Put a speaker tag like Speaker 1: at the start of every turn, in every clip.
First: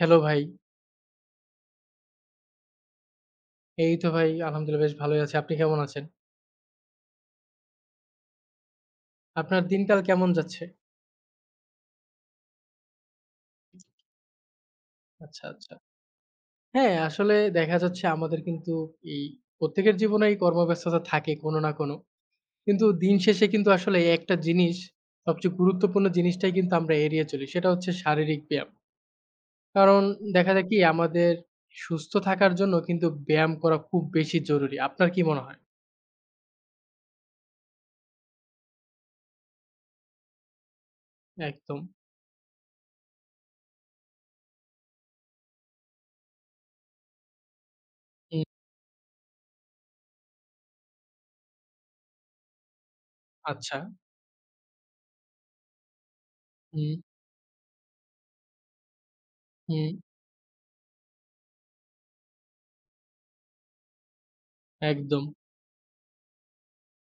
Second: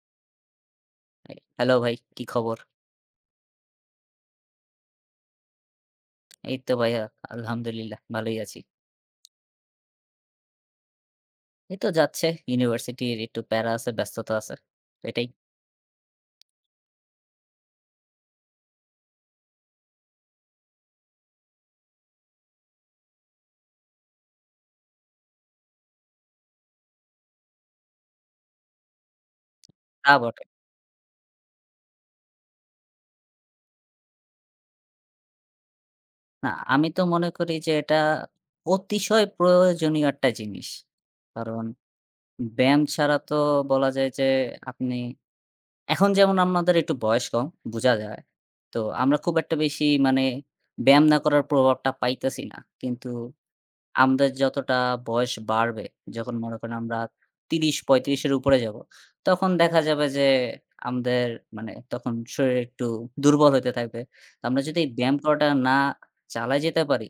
Speaker 1: Hello ভাই।
Speaker 2: Hello ভাই, কি খবর?
Speaker 1: এই তো ভাই আলহামদুলিল্লাহ বেশ ভালোই আছি। আপনি কেমন আছেন?
Speaker 2: এই তো ভাইয়া আলহামদুলিল্লাহ ভালোই আছি।
Speaker 1: আপনার দিনকাল কেমন যাচ্ছে?
Speaker 2: এই তো যাচ্ছে, ইউনিভার্সিটির একটু প্যারা আছে, ব্যস্ততা আছে। তো এটাই।
Speaker 1: আচ্ছা, আচ্ছা। হ্যাঁ, আসলে দেখা যাচ্ছে আমাদের কিন্তু এই প্রত্যেকের জীবনেই কর্মব্যস্ততা থাকে কোনো না কোনো। কিন্তু দিন শেষে কিন্তু আসলে এই একটা জিনিস সবচেয়ে গুরুত্বপূর্ণ জিনিসটাই কিন্তু আমরা এড়িয়ে চলি। সেটা হচ্ছে শারীরিক ব্যায়াম। কারণ
Speaker 2: তা বটে।
Speaker 1: দেখা যায় কি আমাদের সুস্থ থাকার জন্য কিন্তু ব্যায়াম করা খুব বেশি জরুরি। আপনার কি মনে হয়?
Speaker 2: না, আমি তো মনে করি যে এটা অতিশয় প্রয়োজনীয় একটা জিনিস। কারণ
Speaker 1: একদম।
Speaker 2: ব্যায়াম ছাড়া তো বলা যায় যে আপনি এখন যেমন আমাদের একটু বয়স কম, বুঝা যায়।
Speaker 1: হুম,
Speaker 2: তো আমরা খুব একটা বেশি মানে ব্যায়াম না করার প্রভাবটা পাইতেছি না। কিন্তু
Speaker 1: আচ্ছা।
Speaker 2: আমাদের যতটা বয়স বাড়বে, যখন মনে করেন
Speaker 1: হুম,
Speaker 2: আমরা ৩০-৩৫ এর উপরে যাব, তখন দেখা
Speaker 1: হুম,
Speaker 2: যাবে যে আমাদের মানে তখন শরীর একটু দুর্বল হইতে থাকবে। তো আমরা যদি এই ব্যায়াম
Speaker 1: একদম।
Speaker 2: করাটা না চালায় যেতে পারি,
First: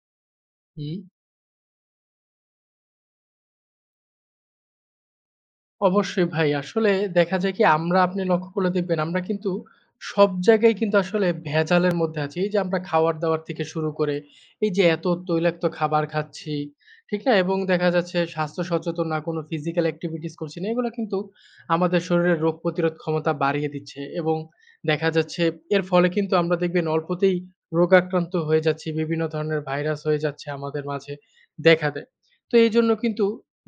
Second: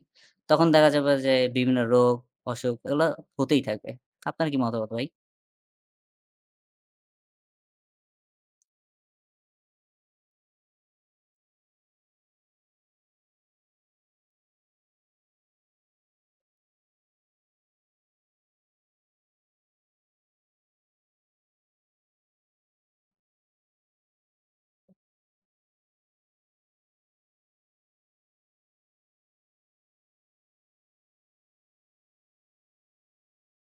Speaker 2: তখন দেখা
Speaker 1: হুম।
Speaker 2: যাবে যে বিভিন্ন রোগ, অসুখ এগুলা হতেই থাকবে। আপনার কি মতামত ভাই?
Speaker 1: অবশ্যই ভাই। আসলে দেখা যায় কি আমরা আপনি লক্ষ্য করলে দেখবেন আমরা কিন্তু সব জায়গায় কিন্তু আসলে ভেজালের মধ্যে আছি। এই যে আমরা খাওয়ার-দাওয়ার থেকে শুরু করে এই যে এত তৈলাক্ত খাবার খাচ্ছি, ঠিক না? এবং দেখা যাচ্ছে স্বাস্থ্য সচেতন না কোনো physical activities করছি না। এগুলা কিন্তু আমাদের শরীরের রোগ প্রতিরোধ ক্ষমতা বাড়িয়ে দিচ্ছে এবং দেখা যাচ্ছে এর ফলে কিন্তু আমরা দেখবেন অল্পতেই রোগ আক্রান্ত হয়ে যাচ্ছি। বিভিন্ন ধরনের ভাইরাস হয়ে যাচ্ছে আমাদের মাঝে দেখা দেয়। তো এইজন্য কিন্তু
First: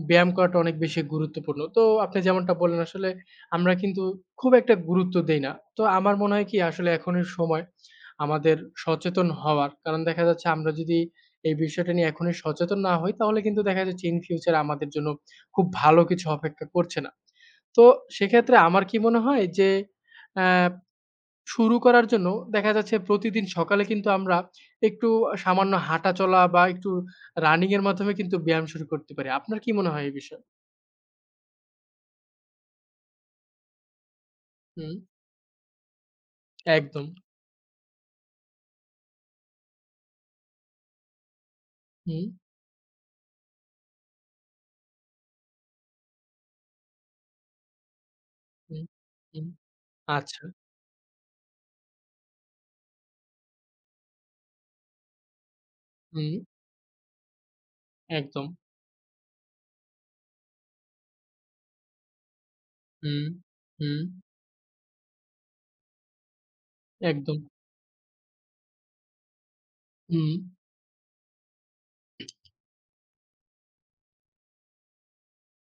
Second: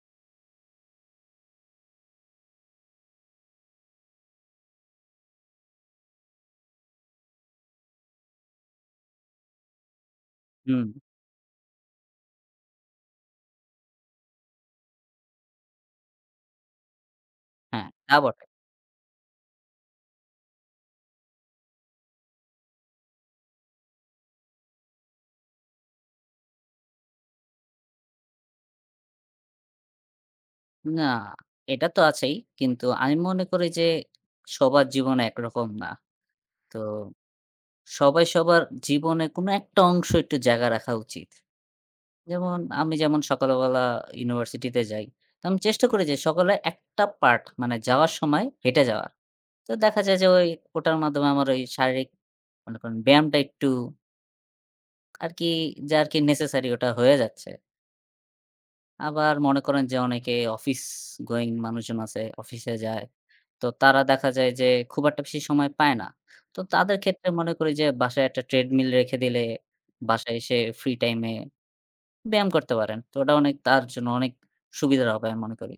Speaker 1: ব্যায়াম করাটা অনেক বেশি গুরুত্বপূর্ণ। তো আপনি যেমনটা বললেন আসলে আমরা কিন্তু খুব একটা গুরুত্ব দেই না। তো আমার মনে হয় কি আসলে এখনের সময় আমাদের সচেতন হওয়ার। কারণ দেখা যাচ্ছে আমরা
Speaker 2: হুম,
Speaker 1: যদি এই বিষয়টা নিয়ে এখনই সচেতন না হই তাহলে কিন্তু দেখা যাচ্ছে in future আমাদের জন্য খুব ভালো কিছু অপেক্ষা করছে না। তো
Speaker 2: হ্যাঁ, তা বটে।
Speaker 1: সেক্ষেত্রে আমার কি মনে হয় যে অ্যা শুরু করার জন্য দেখা যাচ্ছে প্রতিদিন সকালে কিন্তু আমরা একটু সামান্য হাঁটাচলা বা একটু রানিং এর মাধ্যমে কিন্তু ব্যায়াম শুরু করতে পারি। আপনার কি মনে হয় এই বিষয়ে?
Speaker 2: না, এটা তো আছেই। কিন্তু আমি মনে করি যে সবার
Speaker 1: হুম,
Speaker 2: জীবন একরকম না। তো
Speaker 1: একদম।
Speaker 2: সবাই সবার জীবনে কোনো একটা অংশ একটু জায়গা রাখা উচিত।
Speaker 1: হুম,
Speaker 2: যেমন আমি, যেমন সকালবেলা ইউনিভার্সিটিতে যাই। তো আমি চেষ্টা করি যে সকালে একটা পার্ট, মানে যাওয়ার সময় হেঁটে
Speaker 1: হুম,
Speaker 2: যাওয়ার।
Speaker 1: হুম।
Speaker 2: তো দেখা যায় যে
Speaker 1: আচ্ছা।
Speaker 2: ওটার মাধ্যমে আমার ওই শারীরিক, মনে করেন, ব্যায়ামটা একটু আরকি, যা আরকি
Speaker 1: হুম,
Speaker 2: নেসেসারি, ওটা হয়ে যাচ্ছে।
Speaker 1: একদম।
Speaker 2: আবার মনে করেন যে অনেকে অফিস গোয়িং মানুষজন আছে, অফিসে যায়।
Speaker 1: হুম,
Speaker 2: তো
Speaker 1: হুম,
Speaker 2: তারা দেখা যায় যে খুব একটা বেশি সময় পায় না। তো তাদের ক্ষেত্রে
Speaker 1: একদম।
Speaker 2: মনে করি যে বাসায় একটা ট্রেডমিল রেখে দিলে
Speaker 1: হুম।
Speaker 2: বাসায় এসে ফ্রি টাইমে ব্যায়াম করতে পারেন। তো ওটা অনেক, তার জন্য অনেক সুবিধার হবে আমি মনে করি।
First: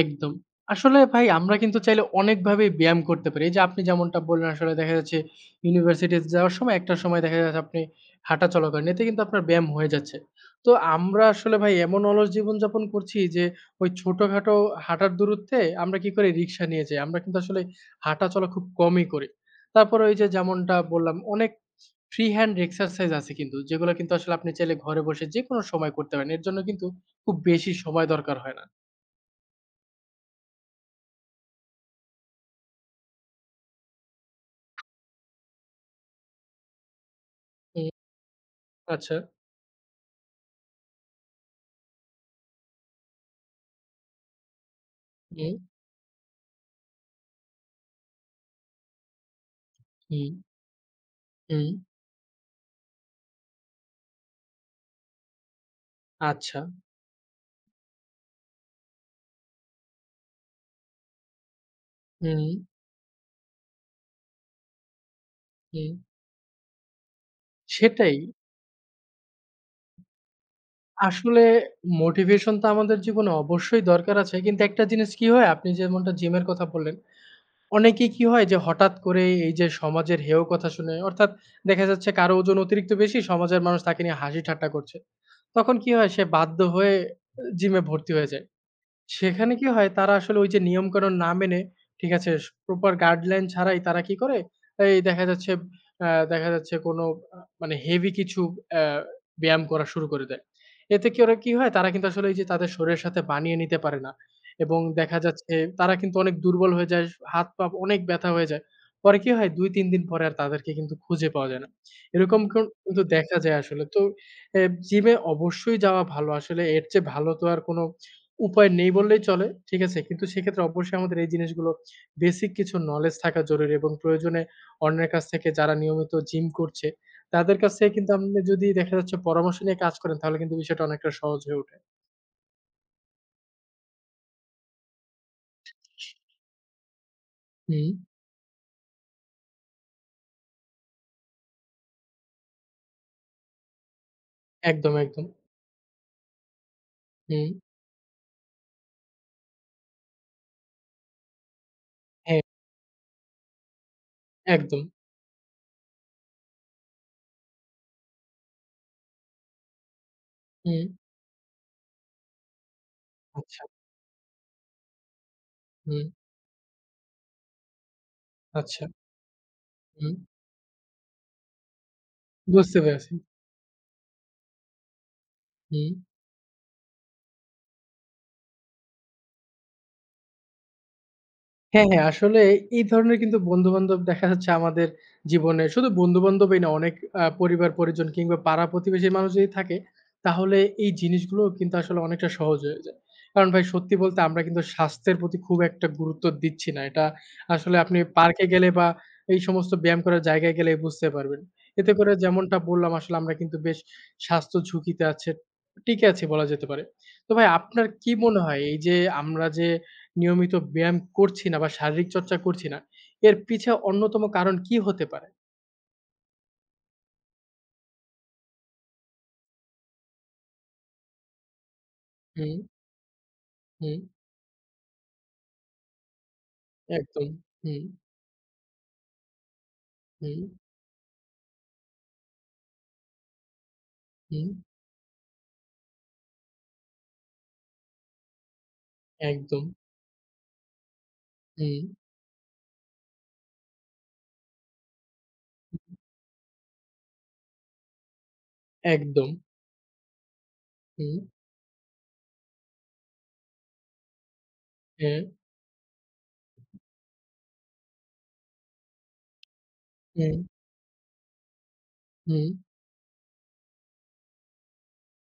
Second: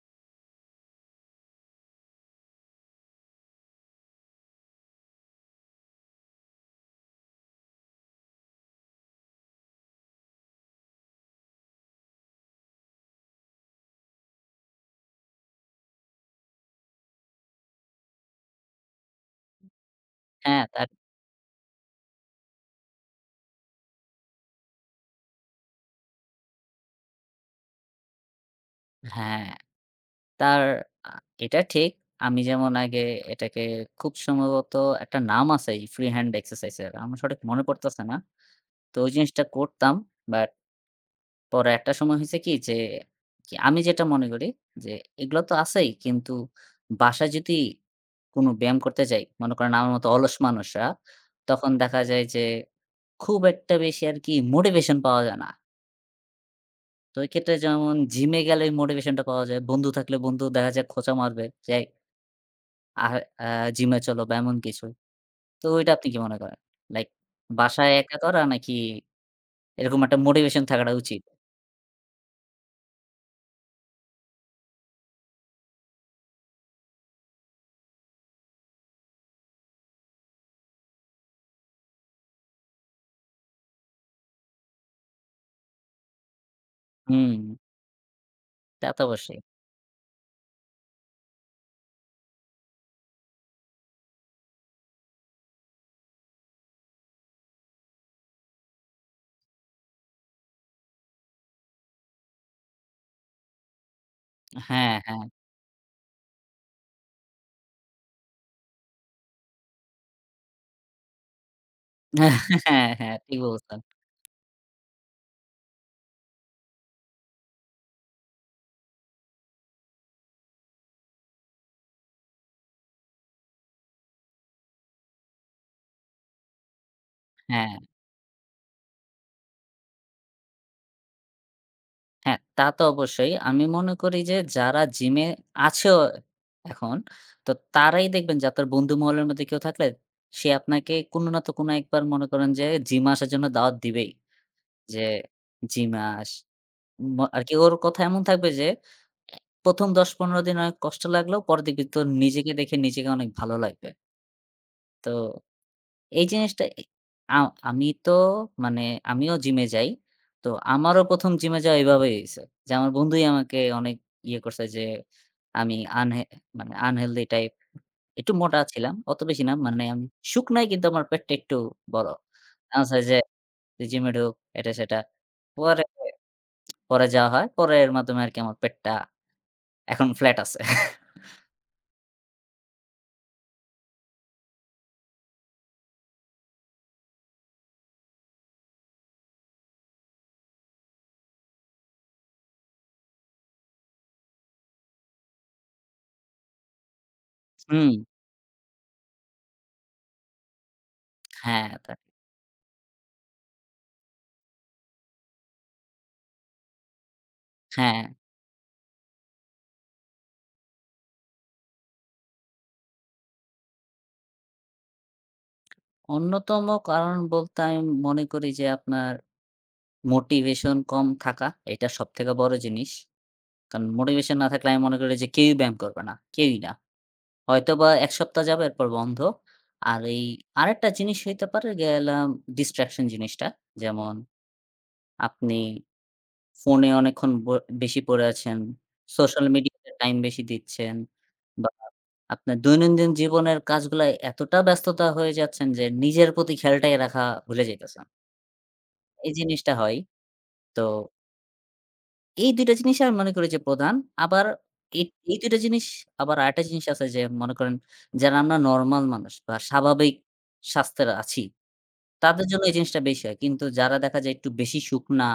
Speaker 1: একদম। আসলে ভাই আমরা কিন্তু চাইলে অনেকভাবেই ব্যায়াম করতে পারি। এই যে আপনি যেমনটা বললেন আসলে দেখা যাচ্ছে ইউনিভার্সিটি যাওয়ার সময় একটা সময় দেখা যাচ্ছে আপনি হাঁটা চলা করেন। এতে কিন্তু আপনার ব্যায়াম হয়ে যাচ্ছে। তো আমরা আসলে ভাই এমন অলস জীবনযাপন করছি যে ওই ছোটখাটো হাঁটার দূরত্বে আমরা কি করি রিক্সা নিয়ে যাই। আমরা কিন্তু আসলে হাঁটা চলা খুব কমই করি। তারপরে ওই যে
Speaker 2: হ্যাঁ,
Speaker 1: যেমনটা
Speaker 2: তার
Speaker 1: বললাম অনেক ফ্রি হ্যান্ড এক্সারসাইজ আছে কিন্তু যেগুলো কিন্তু আসলে আপনি চাইলে ঘরে বসে যেকোনো সময় করতে পারেন। এর জন্য কিন্তু খুব বেশি সময় দরকার হয় না।
Speaker 2: হ্যাঁ, তার আ এটা ঠিক। আমি যেমন আগে এটাকে, খুব সম্ভবত একটা নাম আছে এই ফ্রি হ্যান্ড এক্সারসাইজ এর, আমার সঠিক মনে
Speaker 1: হুম,
Speaker 2: পড়তেছে না। তো ওই
Speaker 1: আচ্ছা।
Speaker 2: জিনিসটা করতাম। বাট পরে একটা সময় হইছে কি যে, কি আমি যেটা মনে করি যে এগুলো তো
Speaker 1: হুম,
Speaker 2: আছেই। কিন্তু বাসায় যদি কোনো ব্যায়াম করতে যাই, মনে করেন আমার মতো
Speaker 1: হুম,
Speaker 2: অলস মানুষরা, তখন
Speaker 1: হুম।
Speaker 2: দেখা যায় যে খুব একটা বেশি আর কি মোটিভেশন পাওয়া যায় না।
Speaker 1: আচ্ছা।
Speaker 2: তো এই ক্ষেত্রে যেমন জিমে গেলে মোটিভেশনটা পাওয়া যায়। বন্ধু থাকলে বন্ধু দেখা যায় খোঁচা মারবে যে,
Speaker 1: হুম,
Speaker 2: "আহ আ জিমে চলো" বা এমন কিছু। তো ওইটা
Speaker 1: হুম।
Speaker 2: আপনি কি মনে করেন? লাইক, বাসায়
Speaker 1: সেটাই।
Speaker 2: একা করা নাকি এরকম একটা মোটিভেশন থাকাটা উচিত?
Speaker 1: আসলে মোটিভেশন তো আমাদের জীবনে অবশ্যই দরকার আছে। কিন্তু একটা জিনিস কি হয়, আপনি যেমনটা জিমের কথা বললেন, অনেকেই কি হয় যে হঠাৎ করে এই যে সমাজের হেয় কথা শুনে অর্থাৎ দেখা যাচ্ছে কারো ওজন অতিরিক্ত বেশি, সমাজের মানুষ তাকে নিয়ে হাসি ঠাট্টা করছে। তখন কি হয় সে বাধ্য হয়ে
Speaker 2: হুম,
Speaker 1: জিমে ভর্তি হয়ে যায়।
Speaker 2: তা তো অবশ্যই।
Speaker 1: সেখানে কি হয়? তারা আসলে ওই যে নিয়মকানুন না মেনে, ঠিক আছে? প্রপার গাইডলাইন ছাড়াই তারা কি করে? এই দেখা যাচ্ছে দেখা যাচ্ছে কোনো মানে হেভি কিছু অ্যা ব্যায়াম করা শুরু করে দেয়। এতে কি ওরা কি হয়? তারা কিন্তু আসলে এই যে তাদের শরীরের সাথে বানিয়ে নিতে পারে না এবং
Speaker 2: হ্যাঁ,
Speaker 1: দেখা
Speaker 2: হ্যাঁ।
Speaker 1: যাচ্ছে তারা কিন্তু অনেক দুর্বল হয়ে যায়, হাত পা অনেক ব্যথা হয়ে যায়। পরে কি হয়? ২-৩ দিন পরে আর তাদেরকে কিন্তু খুঁজে পাওয়া যায় না। এরকম কন
Speaker 2: হ্যাঁ,
Speaker 1: কিন্তু
Speaker 2: হ্যাঁ,
Speaker 1: দেখা
Speaker 2: ঠিক
Speaker 1: যায়
Speaker 2: বলছেন।
Speaker 1: আসলে। তো জিমে অবশ্যই যাওয়া ভালো। আসলে এর চেয়ে ভালো তো আর কোনো উপায় নেই বললেই চলে। ঠিক আছে? কিন্তু সেক্ষেত্রে অবশ্যই আমাদের এই জিনিসগুলো বেসিক কিছু নলেজ থাকা জরুরি এবং প্রয়োজনে অন্যের কাছ থেকে যারা নিয়মিত জিম করছে, তাদের কাছ
Speaker 2: হ্যাঁ,
Speaker 1: থেকে কিন্তু আপনি যদি দেখা যাচ্ছে পরামর্শ নিয়ে কাজ করেন তাহলে কিন্তু বিষয়টা অনেকটা সহজ হয়ে ওঠে।
Speaker 2: হ্যাঁ, তা তো অবশ্যই। আমি মনে করি যে যারা জিমে আছেও এখন, তো
Speaker 1: হুম,
Speaker 2: তারাই দেখবেন যে আপনার বন্ধু মহলের মধ্যে কেউ থাকলে সে আপনাকে কোনো না তো কোনো একবার, মনে করেন যে জিমে আসার জন্য দাওয়াত দিবেই।
Speaker 1: একদম,
Speaker 2: যে
Speaker 1: একদম।
Speaker 2: জিমাস ম
Speaker 1: হুম,
Speaker 2: আরকি ওর কথা এমন থাকবে যে ১ম ১০-১৫ দিন অনেক কষ্ট লাগলেও পরে দেখবি তোর
Speaker 1: হ্যাঁ,
Speaker 2: নিজেকে দেখে নিজেকে অনেক ভালো লাগবে।
Speaker 1: একদম।
Speaker 2: তো এই জিনিসটা, এ আ আমি তো মানে আমিও জিমে যাই। তো
Speaker 1: হুম,
Speaker 2: আমারও ১ম জিমে যাওয়া এভাবেই হইছে। যে আমার বন্ধুই আমাকে
Speaker 1: আচ্ছা,
Speaker 2: অনেক ইয়ে করছে যে আমি
Speaker 1: হুম,
Speaker 2: আনহেলথি টাইপ, একটু মোটা
Speaker 1: আচ্ছা,
Speaker 2: ছিলাম। অত বেশি না, মানে আমি
Speaker 1: হুম।
Speaker 2: শুকনাই কিন্তু আমার পেটটা একটু বড়।
Speaker 1: বুঝতে
Speaker 2: আমার
Speaker 1: পেরেছি।
Speaker 2: যে, "তুই জিমে ঢুক", এটা সেটা। পরে
Speaker 1: হুম।
Speaker 2: পরে যাওয়া হয়। পরে এর মাধ্যমে আরকি আমার পেটটা এখন ফ্ল্যাট আছে।
Speaker 1: হ্যাঁ, হ্যাঁ। আসলে এই ধরনের কিন্তু বন্ধু-বান্ধব দেখা যাচ্ছে আমাদের জীবনে শুধু বন্ধু-বান্ধবই না অনেক পরিবার-পরিজন কিংবা পাড়া-প্রতিবেশীর মানুষ যদি থাকে, তাহলে এই জিনিসগুলো কিন্তু আসলে অনেকটা সহজ হয়ে যায়। কারণ ভাই সত্যি বলতে আমরা কিন্তু স্বাস্থ্যের প্রতি খুব একটা গুরুত্ব দিচ্ছি না। এটা আসলে
Speaker 2: হুম,
Speaker 1: আপনি পার্কে গেলে বা এই সমস্ত ব্যায়াম করার জায়গায় গেলে বুঝতে পারবেন।
Speaker 2: হ্যাঁ, তা
Speaker 1: এতে করে যেমনটা বললাম আসলে আমরা কিন্তু বেশ স্বাস্থ্য ঝুঁকিতে আছে টিকে আছি বলা যেতে পারে। তো ভাই আপনার
Speaker 2: হ্যাঁ।
Speaker 1: কি মনে হয় এই যে আমরা যে নিয়মিত ব্যায়াম করছি না বা শারীরিক চর্চা করছি না, এর পিছে অন্যতম কারণ কি হতে পারে?
Speaker 2: অন্যতম কারণ বলতে আমি মনে করি যে আপনার মোটিভেশন কম থাকা। এটা সবথেকে বড়
Speaker 1: হুম,
Speaker 2: জিনিস। কারণ
Speaker 1: হুম,
Speaker 2: মোটিভেশন না থাকলে আমি মনে করি যে কেউই ব্যায়াম করবে না। কেউই না।
Speaker 1: একদম। হুম,
Speaker 2: হয়তোবা ১ সপ্তাহ যাবে, এরপর বন্ধ। আর এই
Speaker 1: হুম,
Speaker 2: আরেকটা জিনিস হইতে পারে, গেলাম ডিস্ট্রাকশন জিনিসটা। যেমন
Speaker 1: হুম,
Speaker 2: আপনি ফোনে অনেকক্ষণ বেশি পড়ে আছেন। সোশ্যাল
Speaker 1: একদম।
Speaker 2: মিডিয়াতে টাইম বেশি দিচ্ছেন। বা
Speaker 1: হুম,
Speaker 2: আপনার দৈনন্দিন জীবনের কাজগুলায় এতটা ব্যস্ততা হয়ে যাচ্ছেন যে নিজের প্রতি খেয়ালটাই রাখা ভুলে যাইতেছেন।
Speaker 1: একদম।
Speaker 2: এই জিনিসটা হয়। তো
Speaker 1: হুম,
Speaker 2: এই ২ টা জিনিস আমি মনে করি যে প্রধান। আবার এই,
Speaker 1: হ্যাঁ,
Speaker 2: এই ২ টা জিনিস, আবার আরেকটা জিনিস আছে যে মনে করেন যারা আমরা নরমাল মানুষ বা স্বাভাবিক
Speaker 1: হুম,
Speaker 2: স্বাস্থ্যের আছি, তাদের
Speaker 1: হুম,
Speaker 2: জন্য এই জিনিসটা বেশি হয়। কিন্তু যারা দেখা যায় একটু বেশি শুকনা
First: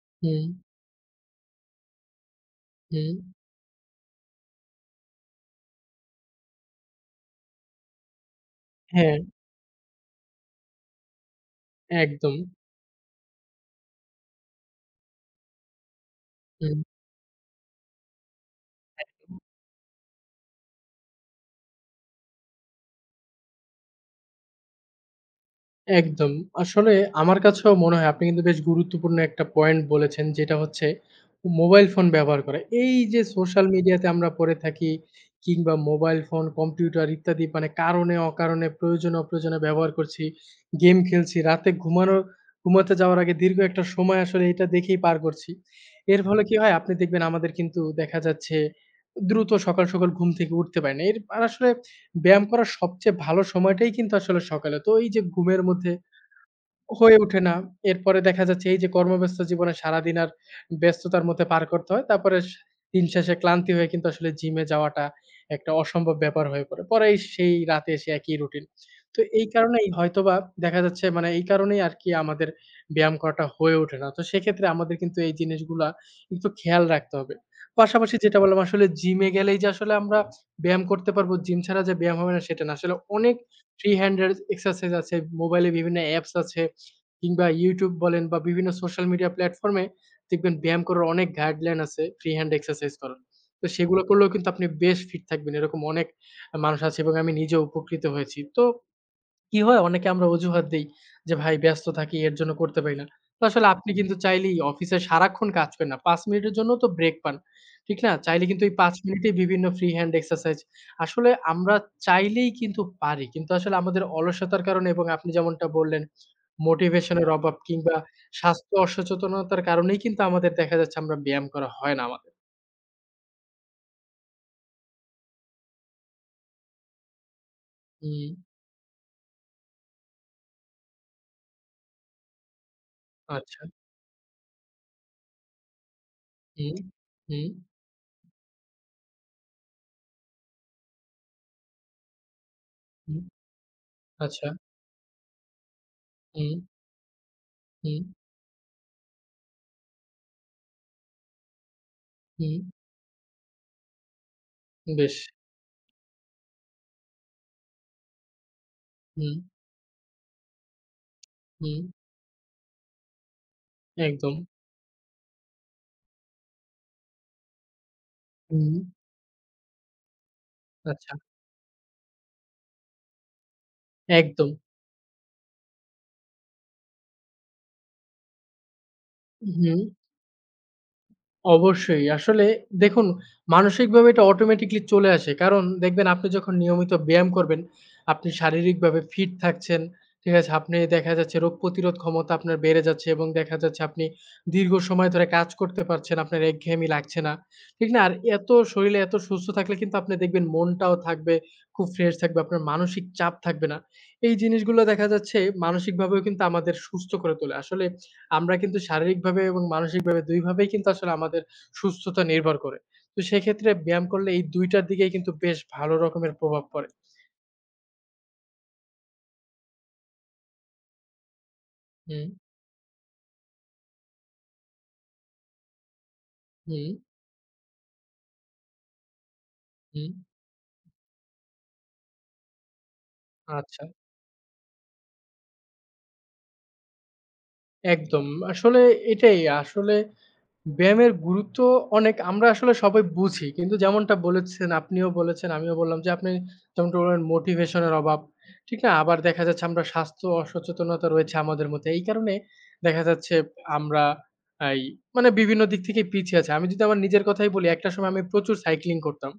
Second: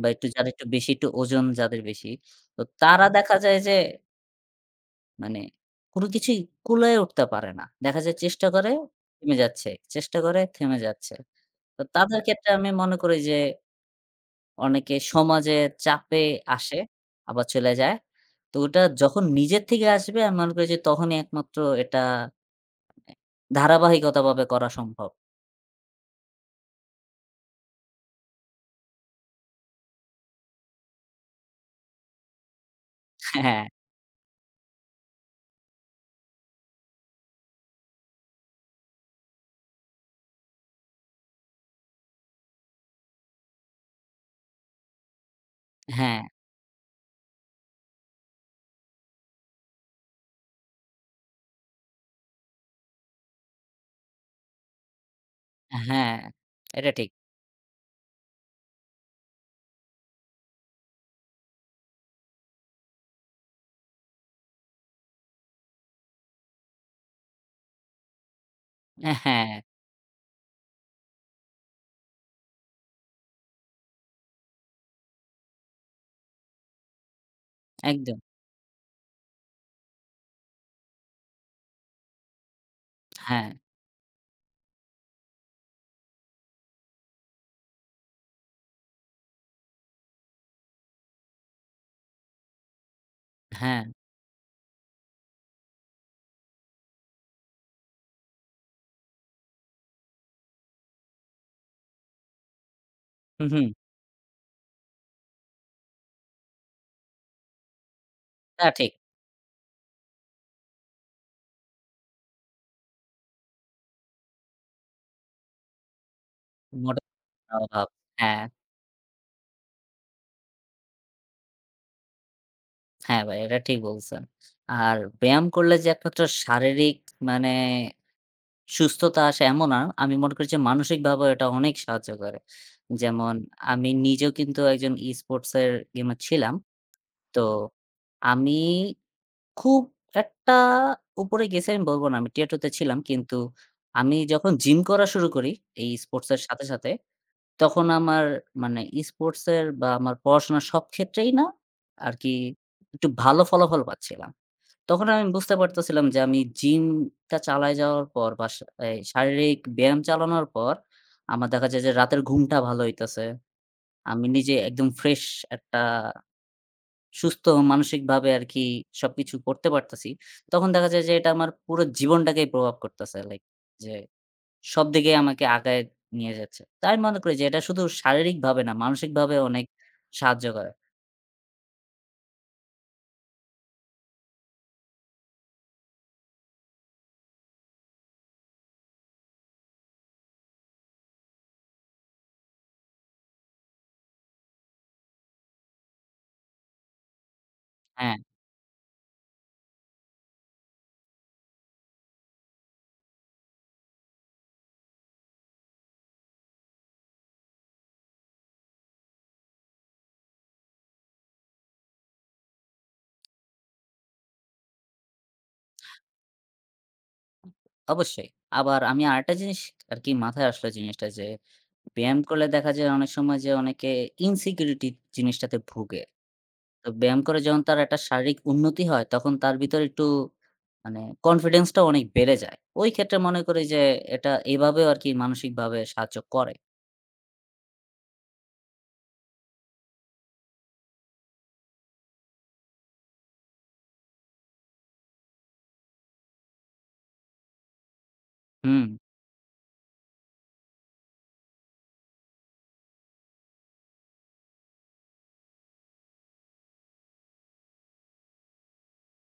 Speaker 2: বা একটু, যারা
Speaker 1: হুম,
Speaker 2: একটু বেশি একটু ওজন যাদের বেশি, তো তারা
Speaker 1: হুম,
Speaker 2: দেখা যায় যে, মানে কোনো কিছুই কুলায় উঠতে পারে না। দেখা যায় চেষ্টা করে
Speaker 1: হ্যাঁ,
Speaker 2: থেমে যাচ্ছে, চেষ্টা করে থেমে যাচ্ছে। তো তাদের
Speaker 1: একদম।
Speaker 2: ক্ষেত্রে আমি মনে করি যে অনেকে সমাজের চাপে আসে,
Speaker 1: হুম।
Speaker 2: আবার চলে যায়। তো ওটা যখন নিজের থেকে আসবে, আমি মনে করি যে তখনই একমাত্র এটা, মানে ধারাবাহিকতাভাবে করা সম্ভব।
Speaker 1: একদম। আসলে আমার কাছেও মনে হয় আপনি কিন্তু বেশ গুরুত্বপূর্ণ একটা পয়েন্ট বলেছেন যেটা হচ্ছে মোবাইল ফোন ব্যবহার করা। এই যে
Speaker 2: হ্যাঁ,
Speaker 1: সোশ্যাল মিডিয়াতে আমরা পড়ে থাকি কিংবা মোবাইল ফোন, কম্পিউটার ইত্যাদি মানে কারণে অকারণে প্রয়োজনে অপ্রয়োজনে ব্যবহার করছি। গেম খেলছি। রাতে ঘুমাতে যাওয়ার আগে দীর্ঘ একটা সময় আসলে এটা দেখেই পার করছি।
Speaker 2: হ্যাঁ,
Speaker 1: এর ফলে কি হয়? আপনি দেখবেন আমাদের কিন্তু দেখা যাচ্ছে দ্রুত সকাল ঘুম থেকে উঠতে পারি না। এর আর আসলে ব্যায়াম করার সবচেয়ে ভালো সময়টাই কিন্তু আসলে সকালে। তো এই যে ঘুমের মধ্যে
Speaker 2: হ্যাঁ, এটা ঠিক।
Speaker 1: হয়ে ওঠে না। এরপরে দেখা যাচ্ছে এই যে কর্মব্যস্ত জীবনে সারাদিন আর ব্যস্ততার মধ্যে পার করতে হয়। তারপরে দিন শেষে ক্লান্তি হয়ে কিন্তু আসলে জিমে যাওয়াটা একটা অসম্ভব ব্যাপার হয়ে পড়ে। পরে এই সেই রাতে এসে একই রুটিন। তো এই
Speaker 2: হ্যাঁ,
Speaker 1: কারণেই হয়তোবা দেখা যাচ্ছে মানে এই কারণেই আরকি আমাদের ব্যায়াম করাটা হয়ে ওঠে না। তো সেক্ষেত্রে আমাদের কিন্তু এই জিনিসগুলা একটু খেয়াল রাখতে হবে। পাশাপাশি
Speaker 2: একদম।
Speaker 1: যেটা বললাম আসলে জিমে গেলেই যে আসলে আমরা ব্যায়াম করতে পারবো, জিম ছাড়া যে ব্যায়াম হবে না সেটা না। আসলে অনেক
Speaker 2: হ্যাঁ,
Speaker 1: ফ্রি হ্যান্ডের এক্সারসাইজ আছে, মোবাইলে বিভিন্ন অ্যাপস আছে। কিংবা YouTube বলেন বা বিভিন্ন সোশ্যাল মিডিয়া প্ল্যাটফর্মে দেখবেন ব্যায়াম করার অনেক গাইডলাইন আছে ফ্রি হ্যান্ড এক্সারসাইজ করার। তো
Speaker 2: হ্যাঁ।
Speaker 1: সেগুলো করলেও কিন্তু আপনি বেশ ফিট থাকবেন। এরকম অনেক মানুষ আছে এবং আমি নিজেও উপকৃত হয়েছি। তো কি হয় অনেকে আমরা অজুহাত দেই যে, "ভাই ব্যস্ত থাকি এর জন্য করতে পারি না।" তো
Speaker 2: হুম, হুম।
Speaker 1: আসলে আপনি কিন্তু চাইলেই অফিসে সারাক্ষণ কাজ করেন না। ৫ মিনিটের জন্য তো ব্রেক পান। ঠিক না? চাইলে কিন্তু
Speaker 2: তা
Speaker 1: এই
Speaker 2: ঠিক।
Speaker 1: ৫ মিনিটেই বিভিন্ন ফ্রি হ্যান্ড এক্সারসাইজ আসলে আমরা চাইলেই কিন্তু পারি। কিন্তু আসলে আমাদের অলসতার কারণে এবং আপনি যেমনটা বললেন
Speaker 2: মোটা
Speaker 1: মোটিভেশনের অভাব
Speaker 2: অভাব।
Speaker 1: কিংবা
Speaker 2: হ্যাঁ।
Speaker 1: স্বাস্থ্য অসচেতনতার কারণেই কিন্তু আমাদের দেখা যাচ্ছে আমরা ব্যায়াম করা হয় না আমাদের।
Speaker 2: হ্যাঁ, ভাই এটা ঠিক বলছেন। আর ব্যায়াম করলে যে একমাত্র শারীরিক, মানে
Speaker 1: হুম,
Speaker 2: সুস্থতা আসে এমন না। আমি মনে করি যে মানসিকভাবেও এটা অনেক সাহায্য করে। যেমন
Speaker 1: আচ্ছা।
Speaker 2: আমি নিজেও কিন্তু একজন e-sports এর গেমার ছিলাম।
Speaker 1: হুম,
Speaker 2: তো
Speaker 1: হুম,
Speaker 2: আমি খুব একটা উপরে গেছি আমি বলব না। আমি টিয়ার 2 তে ছিলাম।
Speaker 1: হুম,
Speaker 2: কিন্তু আমি
Speaker 1: আচ্ছা।
Speaker 2: যখন জিম করা শুরু করি এই e-sports এর
Speaker 1: হুম,
Speaker 2: সাথে, সাথে, তখন
Speaker 1: হুম,
Speaker 2: আমার, মানে e-sports এর বা আমার পড়াশোনার সব ক্ষেত্রেই না আরকি
Speaker 1: হুম,
Speaker 2: একটু ভালো ফলাফল পাচ্ছিলাম। তখন
Speaker 1: বেশ।
Speaker 2: আমি বুঝতে পারতেছিলাম যে আমি জিমটা চালায় যাওয়ার পর বা এই
Speaker 1: হুম,
Speaker 2: শারীরিক ব্যায়াম চালানোর পর আমার দেখা যায়
Speaker 1: হুম,
Speaker 2: যে রাতের ঘুমটা ভালো হইতেছে। আমি
Speaker 1: একদম।
Speaker 2: নিজে একদম ফ্রেশ, একটা সুস্থ, মানসিকভাবে আরকি
Speaker 1: হুম,
Speaker 2: সবকিছু করতে পারতেছি। তখন দেখা যায় যে
Speaker 1: আচ্ছা,
Speaker 2: এটা আমার পুরো জীবনটাকেই প্রভাব করতেছে। লাইক, যে
Speaker 1: একদম।
Speaker 2: সব দিকে আমাকে আগায় নিয়ে যাচ্ছে। তাই আমি মনে করি যে এটা শুধু শারীরিকভাবে না, মানসিকভাবে অনেক
Speaker 1: হুম।
Speaker 2: সাহায্য করে।
Speaker 1: অবশ্যই। আসলে দেখুন মানসিকভাবে এটা অটোমেটিক্যালি চলে আসে। কারণ দেখবেন আপনি যখন নিয়মিত ব্যায়াম করবেন, আপনি শারীরিকভাবে ফিট থাকছেন। ঠিক আছে? আপনি দেখা যাচ্ছে রোগ প্রতিরোধ ক্ষমতা আপনার বেড়ে যাচ্ছে এবং দেখা যাচ্ছে আপনি দীর্ঘ সময় ধরে কাজ করতে পারছেন। আপনার একঘেয়েমি লাগছে না। ঠিক না? আর
Speaker 2: হ্যাঁ,
Speaker 1: এত শরীরে এত সুস্থ থাকলে কিন্তু আপনি দেখবেন মনটাও থাকবে, খুব ফ্রেশ থাকবে। আপনার মানসিক চাপ থাকবে না। এই জিনিসগুলো দেখা যাচ্ছে মানসিকভাবেও কিন্তু আমাদের সুস্থ করে তোলে। আসলে আমরা কিন্তু শারীরিকভাবে এবং মানসিকভাবে ২ ভাবেই কিন্তু আসলে আমাদের সুস্থতা নির্ভর করে। তো সেক্ষেত্রে ব্যায়াম করলে এই ২ টার দিকেই কিন্তু বেশ ভালো রকমের প্রভাব পড়ে।
Speaker 2: অবশ্যই। আবার আমি আরেকটা জিনিস আরকি মাথায় আসলো জিনিসটা, যে ব্যায়াম
Speaker 1: হুম,
Speaker 2: করলে দেখা যায় অনেক সময় যে অনেকে ইনসিকিউরিটি জিনিসটাতে ভোগে। তো
Speaker 1: হুম,
Speaker 2: ব্যায়াম করে যখন তার একটা শারীরিক উন্নতি হয় তখন তার ভিতরে একটু,
Speaker 1: হুম।
Speaker 2: মানে কনফিডেন্স টাও অনেক বেড়ে যায়। ওই ক্ষেত্রে মনে করি যে
Speaker 1: আচ্ছা।
Speaker 2: এটা এভাবেও আরকি মানসিকভাবে সাহায্য করে।
Speaker 1: একদম। আসলে এটাই ব্যায়ামের গুরুত্ব অনেক আমরা আসলে সবাই বুঝি। কিন্তু যেমনটা বলেছেন, আপনিও বলেছেন, আমিও বললাম যে আপনি যেমনটা বললেন মোটিভেশন এর অভাব। ঠিক
Speaker 2: হুম,
Speaker 1: না? আবার দেখা যাচ্ছে আমরা স্বাস্থ্য অসচেতনতা রয়েছে আমাদের মধ্যে। এই কারণে দেখা যাচ্ছে আমরা এই মানে বিভিন্ন দিক থেকেই পিছিয়ে আছি। আমি যদি আমার নিজের কথাই বলি, একটা সময় আমি প্রচুর সাইক্লিং করতাম।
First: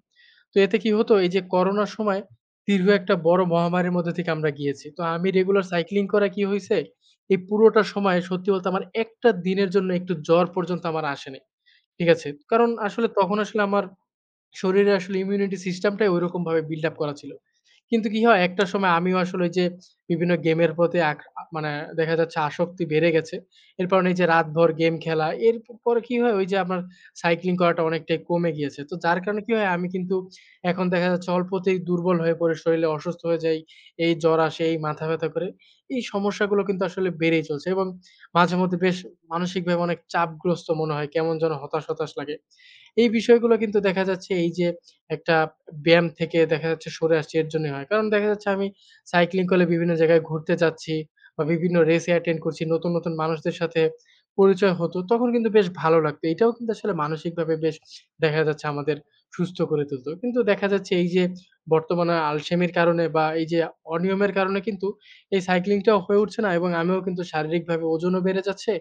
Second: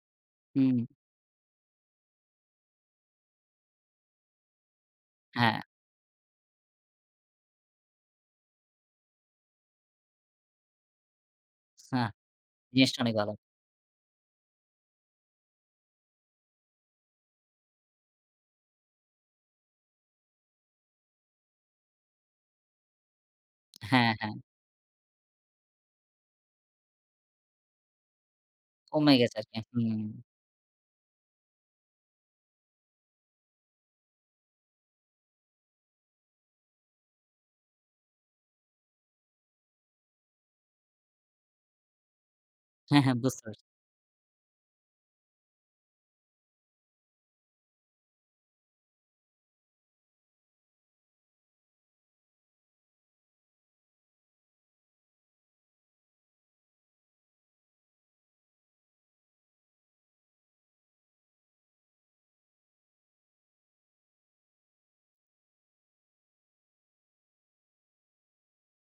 Speaker 1: তো
Speaker 2: হুম,
Speaker 1: এতে কি হতো? এই যে করোনার সময় দীর্ঘ একটা বড় মহামারীর মধ্যে থেকে আমরা গিয়েছি। তো আমি
Speaker 2: হ্যাঁ,
Speaker 1: রেগুলার সাইক্লিং করা কি হইছে? এই পুরোটা সময়ে সত্যি বলতে আমার একটা দিনের জন্য একটু জ্বর পর্যন্ত আমার আসেনি।
Speaker 2: হ্যাঁ,
Speaker 1: ঠিক আছে? কারণ
Speaker 2: জিনিসটা
Speaker 1: আসলে
Speaker 2: অনেক ভালো।
Speaker 1: তখন আসলে আমার শরীরে আসলে ইমিউনিটি সিস্টেমটাই ঐরকমভাবে বিল্ড আপ করা ছিল। কিন্তু কি হয় একটা সময় আমিও আসলে ওই যে বিভিন্ন গেমের প্রতি মানে দেখা যাচ্ছে আসক্তি বেড়ে গেছে। এর কারণে
Speaker 2: হ্যাঁ,
Speaker 1: এই যে
Speaker 2: হ্যাঁ,
Speaker 1: রাতভর গেম খেলা এর পরে কি হয় ওই যে আপনার সাইক্লিং করাটা অনেকটাই কমে গিয়েছে। তো
Speaker 2: কমে
Speaker 1: যার
Speaker 2: গেছে
Speaker 1: কারণে কি
Speaker 2: আরকি।
Speaker 1: হয় আমি
Speaker 2: হুম,
Speaker 1: কিন্তু এখন দেখা যাচ্ছে অল্পতেই দুর্বল হয়ে পড়ে শরীরে অসুস্থ হয়ে যাই। এই জ্বর আসে, এই মাথা ব্যথা করে। এই সমস্যাগুলো কিন্তু আসলে বেড়েই চলছে এবং মাঝেমধ্যে বেশ মানসিকভাবে অনেক চাপগ্রস্ত মনে হয়। কেমন যেন হতাশ, হতাশ লাগে।
Speaker 2: হ্যাঁ,
Speaker 1: এই
Speaker 2: হ্যাঁ, বুঝতে
Speaker 1: বিষয়গুলো
Speaker 2: পেরেছি।
Speaker 1: কিন্তু দেখা যাচ্ছে এই যে একটা ব্যায়াম থেকে দেখা যাচ্ছে সরে আসছি এর জন্যই হয়। কারণ দেখা যাচ্ছে আমি সাইক্লিং করলে বিভিন্ন জায়গায় ঘুরতে যাচ্ছি বা বিভিন্ন রেসে অ্যাটেন্ড করছি। নতুন, নতুন মানুষদের সাথে পরিচয় হতো। তখন কিন্তু বেশ ভালো লাগতো। এটাও কিন্তু আসলে মানসিকভাবে বেশ দেখা যাচ্ছে আমাদের সুস্থ করে তুলতো। কিন্তু দেখা যাচ্ছে এই যে বর্তমানে আলসেমির কারণে বা এই যে অনিয়মের কারণে কিন্তু এই সাইক্লিংটাও হয়ে উঠছে না এবং আমিও কিন্তু শারীরিকভাবে ওজনও বেড়ে যাচ্ছে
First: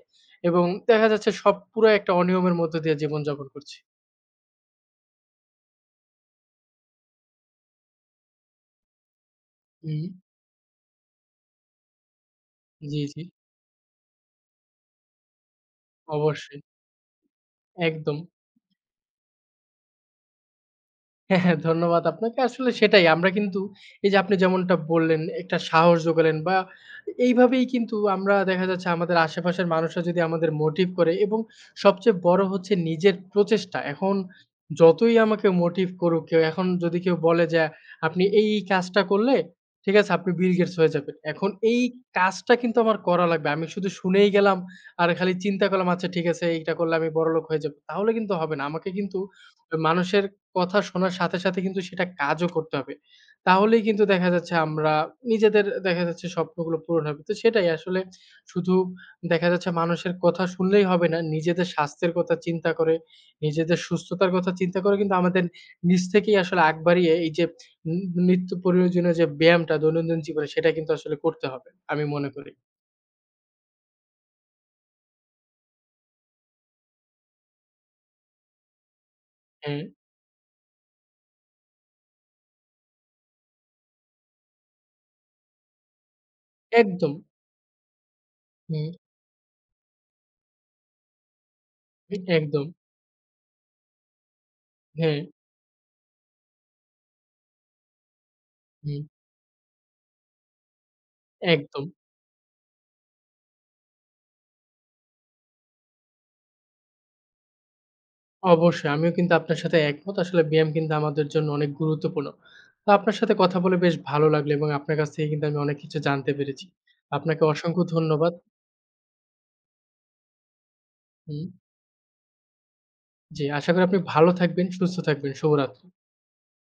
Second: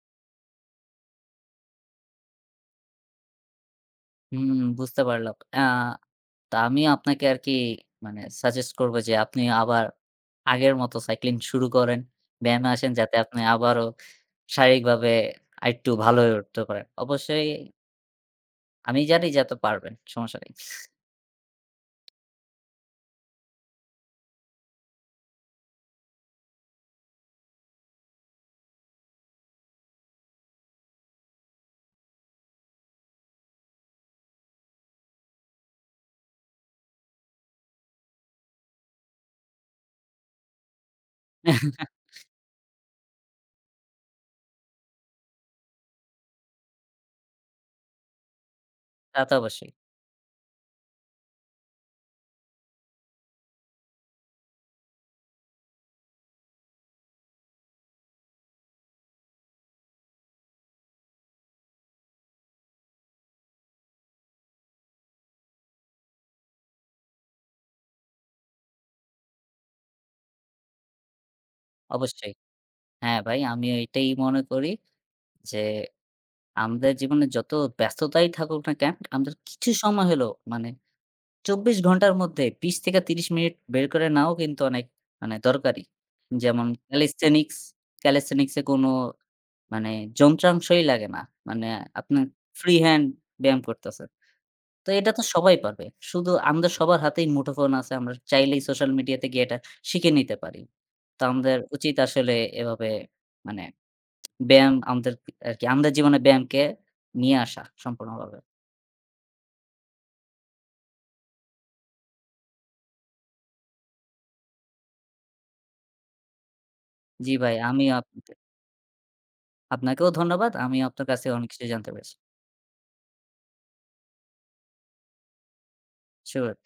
Speaker 1: এবং দেখা যাচ্ছে সব পুরো একটা অনিয়মের মধ্য দিয়ে জীবনযাপন করছি।
Speaker 2: হুম, বুঝতে পারলাম। তো আমি আপনাকে আরকি, মানে সাজেস্ট করব যে আপনি আবার
Speaker 1: হুম,
Speaker 2: আগের মতো সাইক্লিং শুরু করেন। ব্যায়ামে আসেন
Speaker 1: জি,
Speaker 2: যাতে
Speaker 1: জি।
Speaker 2: আপনি আবারও শারীরিকভাবে আরেকটু ভালো হয়ে
Speaker 1: অবশ্যই।
Speaker 2: উঠতে পারেন। অবশ্যই
Speaker 1: একদম।
Speaker 2: আমি জানি যে আপনি পারবেন। সমস্যা নেই।
Speaker 1: হ্যাঁ, হ্যাঁ, ধন্যবাদ আপনাকে। আসলে সেটাই আমরা কিন্তু এই যে আপনি যেমনটা বললেন, একটা সাহস যোগালেন বা এইভাবেই কিন্তু আমরা দেখা যাচ্ছে আমাদের আশেপাশের মানুষরা যদি আমাদের মোটিভ করে এবং সবচেয়ে বড় হচ্ছে নিজের প্রচেষ্টা। এখন যতই আমাকে মোটিভ করুক কেউ, এখন যদি কেউ বলে যে, "আপনি এই কাজটা করলে, ঠিক আছে, আপনি বিল গেটস হয়ে যাবেন।" এখন এই কাজটা কিন্তু আমার করা লাগবে। আমি শুধু শুনেই গেলাম আর খালি চিন্তা করলাম, "আচ্ছা ঠিক আছে, এইটা করলে আমি বড়লোক হয়ে যাবো।" তাহলে কিন্তু হবে না। আমাকে কিন্তু
Speaker 2: তা তো অবশ্যই,
Speaker 1: ওই মানুষের কথা শোনার সাথে কিন্তু সেটা কাজও করতে হবে। তাহলেই কিন্তু দেখা যাচ্ছে আমরা নিজেদের দেখা যাচ্ছে স্বপ্নগুলো পূরণ হবে। তো সেটাই আসলে শুধু দেখা যাচ্ছে মানুষের কথা শুনলেই হবে না। নিজেদের স্বাস্থ্যের কথা চিন্তা করে, নিজেদের সুস্থতার কথা চিন্তা করে কিন্তু আমাদের নিজ থেকেই আসলে আগ বাড়িয়ে এই যে ন নিত্য প্রয়োজনীয় যে ব্যায়ামটা দৈনন্দিন জীবনে সেটা কিন্তু আসলে করতে হবে। আমি মনে
Speaker 2: অবশ্যই।
Speaker 1: করি।
Speaker 2: হ্যাঁ, ভাই আমিও এটাই মনে করি যে আমাদের জীবনে যত ব্যস্ততাই থাকুক না কেন, আমাদের কিছু
Speaker 1: হ্যাঁ,
Speaker 2: সময় হলেও, মানে ২৪ ঘন্টার মধ্যে ২০ থেকে ৩০ মিনিট বের করে নেওয়াও কিন্তু অনেক, মানে দরকারি। যেমন
Speaker 1: একদম।
Speaker 2: ক্যালিথেনিক্স এ
Speaker 1: হুম,
Speaker 2: কোনো, মানে যন্ত্রাংশই লাগে না। মানে আপনার
Speaker 1: একদম।
Speaker 2: ফ্রি হ্যান্ড ব্যায়াম করতেছেন। তো এটা
Speaker 1: হ্যাঁ,
Speaker 2: তো সবাই পারবে। শুধু আমাদের সবার হাতেই মুঠোফোন আছে। আমরা চাইলেই সোশ্যাল
Speaker 1: হুম,
Speaker 2: মিডিয়াতে গিয়ে এটা শিখে নিতে পারি। তো আমাদের
Speaker 1: একদম।
Speaker 2: উচিত আসলে এভাবে, মানে ব্যায়াম আমাদের আরকি আমাদের জীবনে ব্যায়ামকে নিয়ে আসা সম্পূর্ণভাবে।
Speaker 1: অবশ্যই। আমিও কিন্তু আপনার সাথে একমত। আসলে ব্যায়াম কিন্তু আমাদের জন্য অনেক গুরুত্বপূর্ণ। তো আপনার সাথে কথা বলে বেশ ভালো লাগলো এবং আপনার কাছ থেকে কিন্তু আমি অনেক কিছু জানতে পেরেছি।
Speaker 2: জি
Speaker 1: আপনাকে
Speaker 2: ভাই,
Speaker 1: অসংখ্য
Speaker 2: আমিও আপনাকে
Speaker 1: ধন্যবাদ।
Speaker 2: আপনাকেও ধন্যবাদ। আমিও আপনার কাছে
Speaker 1: হুম,
Speaker 2: অনেক কিছু জানতে পেরেছি।
Speaker 1: জি, আশা করি আপনি ভালো থাকবেন, সুস্থ থাকবেন। শুভরাত্রি।
Speaker 2: শুভরাত্রি।